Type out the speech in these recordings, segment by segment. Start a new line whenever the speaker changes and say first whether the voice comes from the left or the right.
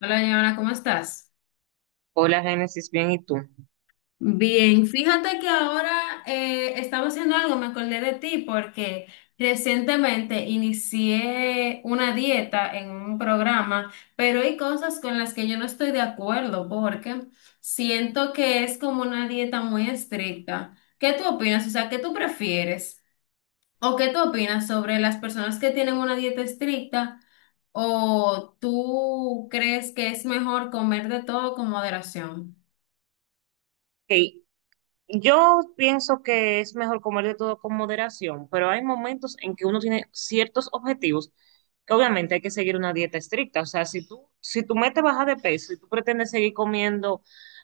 left: Hola, Joana, ¿cómo estás?
right: Hola, Génesis, bien, ¿y tú?
left: Bien, fíjate que ahora estaba haciendo algo, me acordé de ti porque recientemente inicié una dieta en un programa, pero hay cosas con las que yo no estoy de acuerdo porque siento que es como una dieta muy estricta. ¿Qué tú opinas? O sea, ¿qué tú prefieres? ¿O qué tú opinas sobre las personas que tienen una dieta estricta? ¿O tú crees que es mejor comer de todo con moderación?
right: Hey, yo pienso que es mejor comer de todo con moderación, pero hay momentos en que uno tiene ciertos objetivos que obviamente hay que seguir una dieta estricta. O sea, si tu meta es bajar de peso y tú pretendes seguir comiendo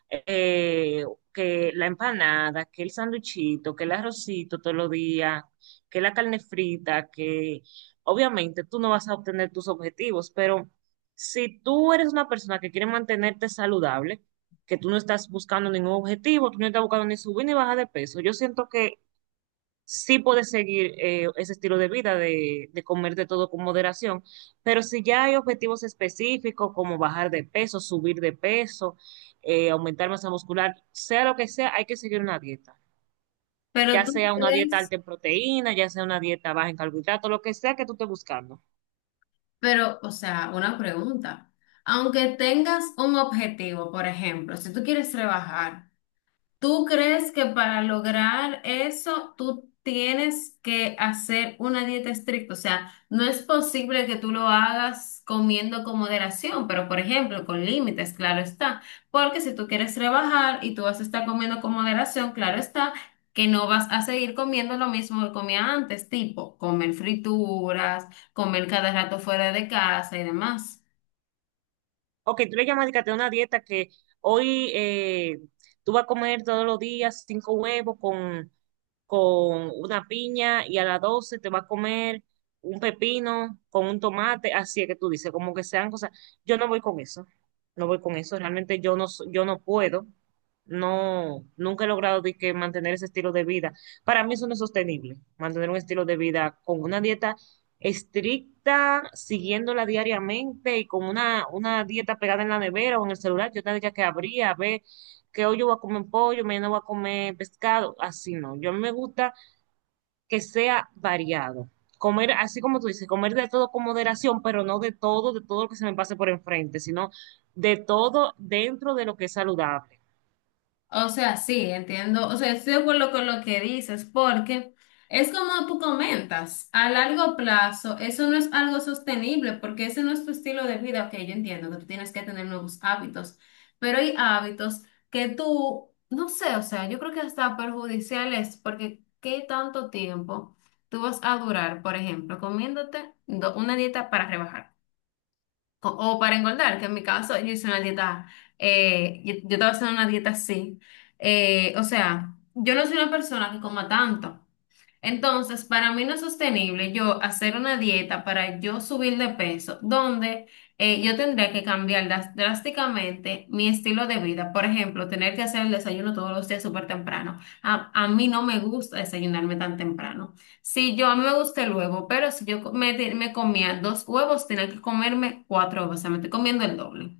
right: eh, que la empanada, que el sanduchito, que el arrocito todos los días, que la carne frita, que obviamente tú no vas a obtener tus objetivos, pero si tú eres una persona que quiere mantenerte saludable, que tú no estás buscando ningún objetivo, tú no estás buscando ni subir ni bajar de peso. Yo siento que sí puedes seguir ese estilo de vida de comer de todo con moderación, pero si ya hay objetivos específicos como bajar de peso, subir de peso, aumentar masa muscular, sea lo que sea, hay que seguir una dieta.
left: Pero
right: Ya
left: tú
right: sea una dieta
left: crees,
right: alta en proteína, ya sea una dieta baja en carbohidratos, lo que sea que tú estés buscando.
left: o sea, una pregunta. Aunque tengas un objetivo, por ejemplo, si tú quieres rebajar, ¿tú crees que para lograr eso tú tienes que hacer una dieta estricta? O sea, no es posible que tú lo hagas comiendo con moderación, pero por ejemplo, con límites, claro está. Porque si tú quieres rebajar y tú vas a estar comiendo con moderación, claro está que no vas a seguir comiendo lo mismo que comía antes, tipo comer frituras, comer cada rato fuera de casa y demás.
right: Ok, tú le llamas de que te una dieta que hoy tú vas a comer todos los días cinco huevos con una piña y a las 12 te vas a comer un pepino con un tomate, así es que tú dices, como que sean cosas. Yo no voy con eso, no voy con eso, realmente yo no puedo, no, nunca he logrado de que mantener ese estilo de vida. Para mí eso no es sostenible, mantener un estilo de vida con una dieta estricta, siguiéndola diariamente y con una dieta pegada en la nevera o en el celular, yo tendría que abrir a ver que hoy yo voy a comer pollo, mañana voy a comer pescado, así no. Yo a mí me gusta que sea variado. Comer, así como tú dices, comer de todo con moderación, pero no de todo, de todo lo que se me pase por enfrente, sino de todo dentro de lo que es saludable.
left: O sea, sí, entiendo. O sea, estoy de acuerdo con lo que dices, porque es como tú comentas, a largo plazo, eso no es algo sostenible, porque ese no es tu estilo de vida. Ok, yo entiendo que tú tienes que tener nuevos hábitos, pero hay hábitos que tú, no sé, o sea, yo creo que hasta perjudiciales, porque ¿qué tanto tiempo tú vas a durar, por ejemplo, una dieta para rebajar? O, o para engordar, que en mi caso yo hice una dieta, yo estaba haciendo una dieta así. O sea, yo no soy una persona que coma tanto. Entonces, para mí no es sostenible yo hacer una dieta para yo subir de peso, donde yo tendría que cambiar drásticamente mi estilo de vida. Por ejemplo, tener que hacer el desayuno todos los días súper temprano. A mí no me gusta desayunarme tan temprano. Si yo, a mí me gusta el huevo, pero si me comía dos huevos, tenía que comerme cuatro huevos, o sea, me estoy comiendo el doble.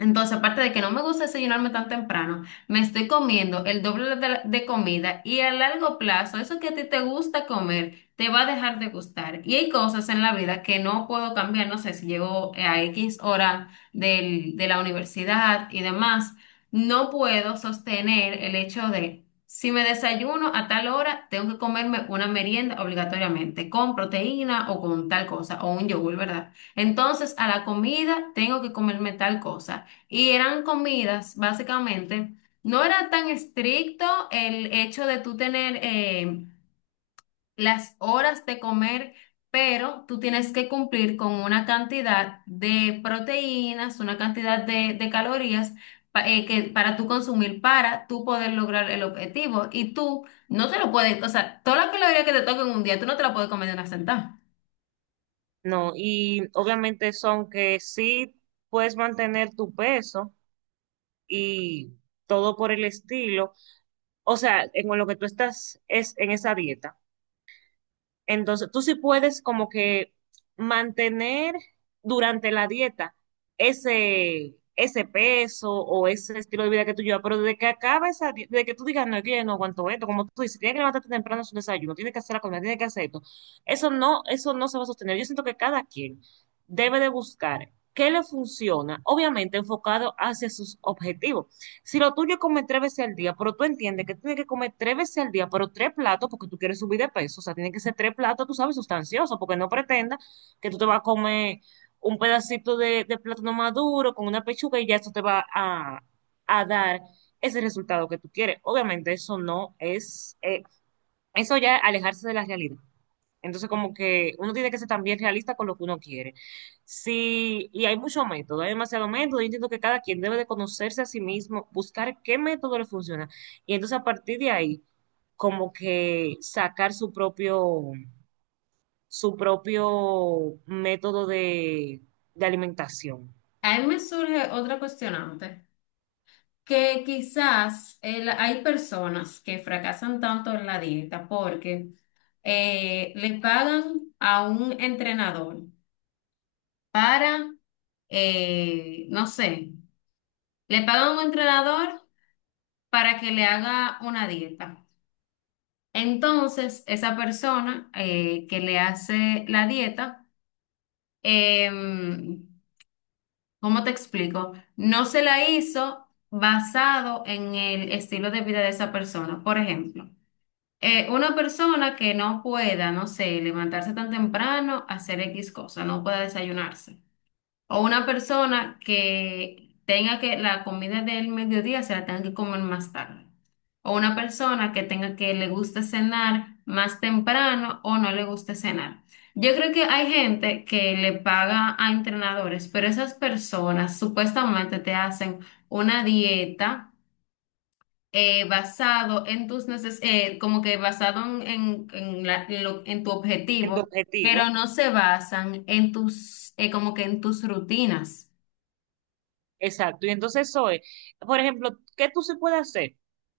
left: Entonces, aparte de que no me gusta desayunarme tan temprano, me estoy comiendo el doble de comida y a largo plazo, eso que a ti te gusta comer, te va a dejar de gustar. Y hay cosas en la vida que no puedo cambiar, no sé, si llego a X hora de la universidad y demás, no puedo sostener el hecho de, si me desayuno a tal hora, tengo que comerme una merienda obligatoriamente, con proteína o con tal cosa, o un yogur, ¿verdad? Entonces, a la comida tengo que comerme tal cosa. Y eran comidas, básicamente. No era tan estricto el hecho de tú tener las horas de comer, pero tú tienes que cumplir con una cantidad de proteínas, una cantidad de calorías para tú consumir, para tú poder lograr el objetivo. Y tú no te lo puedes, o sea, toda la caloría que te toca en un día, tú no te la puedes comer de una sentada.
right: No, y obviamente son que sí puedes mantener tu peso y todo por el estilo, o sea, en lo que tú estás es en esa dieta. Entonces, tú sí puedes como que mantener durante la dieta ese peso o ese estilo de vida que tú llevas, pero desde que acaba esa dieta, desde que tú digas, no, es que yo no aguanto esto, como tú dices, tienes que levantarte temprano a su desayuno, tienes que hacer la comida, tienes que hacer esto, eso no se va a sostener. Yo siento que cada quien debe de buscar qué le funciona, obviamente enfocado hacia sus objetivos, si lo tuyo es comer tres veces al día, pero tú entiendes que tienes que comer tres veces al día, pero tres platos porque tú quieres subir de peso. O sea, tiene que ser tres platos, tú sabes, sustanciosos, porque no pretendas que tú te vas a comer un pedacito de plátano maduro con una pechuga y ya eso te va a dar ese resultado que tú quieres. Obviamente eso no es, eso ya es alejarse de la realidad. Entonces, como que uno tiene que ser también realista con lo que uno quiere. Sí, y hay muchos métodos, hay demasiados métodos. Yo entiendo que cada quien debe de conocerse a sí mismo, buscar qué método le funciona. Y entonces, a partir de ahí, como que sacar su propio método de alimentación
left: A mí me surge otra cuestionante, que quizás hay personas que fracasan tanto en la dieta porque le pagan a un entrenador para, no sé, le pagan a un entrenador para que le haga una dieta. Entonces, esa persona que le hace la dieta, em, ¿cómo te explico? No se la hizo basado en el estilo de vida de esa persona. Por ejemplo, una persona que no pueda, no sé, levantarse tan temprano, hacer X cosa, no pueda desayunarse. O una persona que tenga que la comida del mediodía se la tenga que comer más tarde. O una persona que tenga que le guste cenar más temprano o no le guste cenar. Yo creo que hay gente que le paga a entrenadores, pero esas personas supuestamente te hacen una dieta basado en tus neces como que basado en la- en lo- en tu
right: en tu
left: objetivo, pero
right: objetivo.
left: no se basan en como que en tus rutinas.
right: Exacto, y entonces eso es, por ejemplo, ¿qué tú sí puedes hacer?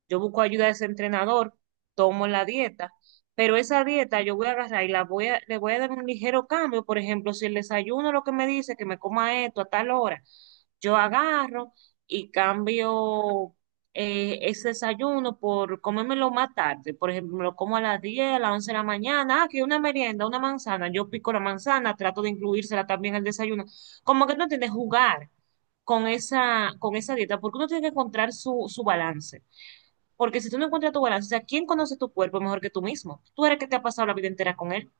right: Yo busco ayuda de ese entrenador, tomo la dieta, pero esa dieta yo voy a agarrar y la voy a, le voy a dar un ligero cambio, por ejemplo, si el desayuno lo que me dice que me coma esto a tal hora, yo agarro y cambio ese desayuno por comérmelo más tarde, por ejemplo, me lo como a las 10, a las 11 de la mañana, ah, que una merienda, una manzana, yo pico la manzana, trato de incluírsela también al desayuno, como que no tienes jugar con esa dieta, porque uno tiene que encontrar su balance. Porque si tú no encuentras tu balance, o sea, ¿quién conoce tu cuerpo mejor que tú mismo? Tú eres que te ha pasado la vida entera con él.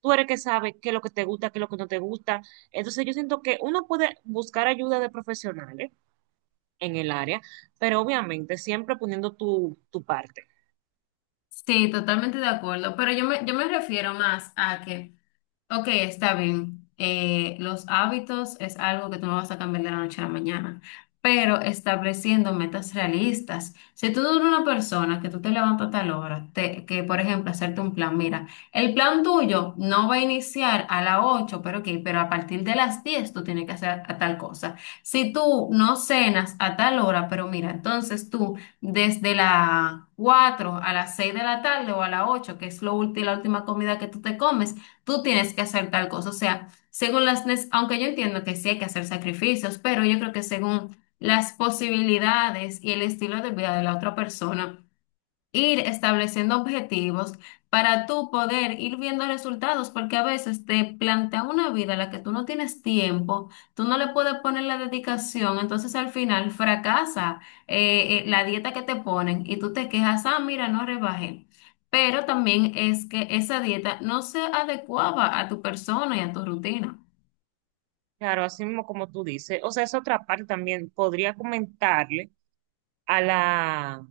right: Tú eres que sabe qué es lo que te gusta, qué es lo que no te gusta. Entonces yo siento que uno puede buscar ayuda de profesionales en el área, pero obviamente siempre poniendo tu parte.
left: Sí, totalmente de acuerdo, pero yo me refiero más a que. Ok, está bien. Los hábitos es algo que tú no vas a cambiar de la noche a la mañana, pero estableciendo metas realistas. Si tú eres una persona que tú te levantas a tal hora, que por ejemplo hacerte un plan, mira, el plan tuyo no va a iniciar a las 8, pero ok, pero a partir de las 10 tú tienes que hacer a tal cosa. Si tú no cenas a tal hora, pero mira, entonces tú desde las 4 a las 6 de la tarde o a las 8, que es lo la última comida que tú te comes, tú tienes que hacer tal cosa. O sea, según aunque yo entiendo que sí hay que hacer sacrificios, pero yo creo que según las posibilidades y el estilo de vida de la otra persona, ir estableciendo objetivos para tú poder ir viendo resultados, porque a veces te plantea una vida a la que tú no tienes tiempo, tú no le puedes poner la dedicación, entonces al final fracasa la dieta que te ponen y tú te quejas, ah, mira, no rebajé. Pero también es que esa dieta no se adecuaba a tu persona y a tu rutina.
right: Claro, así mismo como tú dices. O sea, esa otra parte también podría comentarle a la,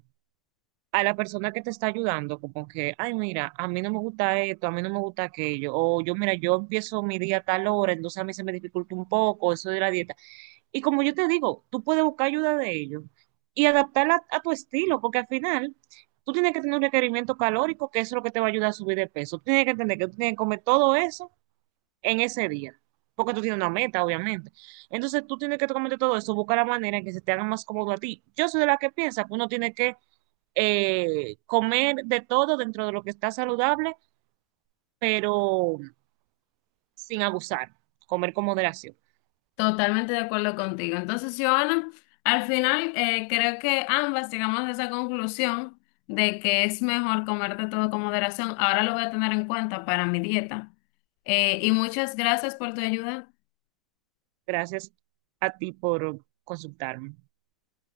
right: a la persona que te está ayudando, como que, ay, mira, a mí no me gusta esto, a mí no me gusta aquello, o yo, mira, yo empiezo mi día a tal hora, entonces a mí se me dificulta un poco eso de la dieta. Y como yo te digo, tú puedes buscar ayuda de ellos y adaptarla a tu estilo, porque al final tú tienes que tener un requerimiento calórico, que eso es lo que te va a ayudar a subir de peso. Tú tienes que entender que tú tienes que comer todo eso en ese día, porque tú tienes una meta, obviamente. Entonces tú tienes que totalmente todo eso, buscar la manera en que se te haga más cómodo a ti. Yo soy de la que piensa que uno tiene que comer de todo dentro de lo que está saludable, pero sin abusar, comer con moderación.
left: Totalmente de acuerdo contigo. Entonces, Joana, al final creo que ambas llegamos a esa conclusión de que es mejor comerte todo con moderación. Ahora lo voy a tener en cuenta para mi dieta. Y muchas gracias por tu ayuda.
right: Gracias a ti por consultarme.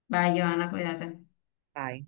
left: Bye, Joana, cuídate.
right: Bye.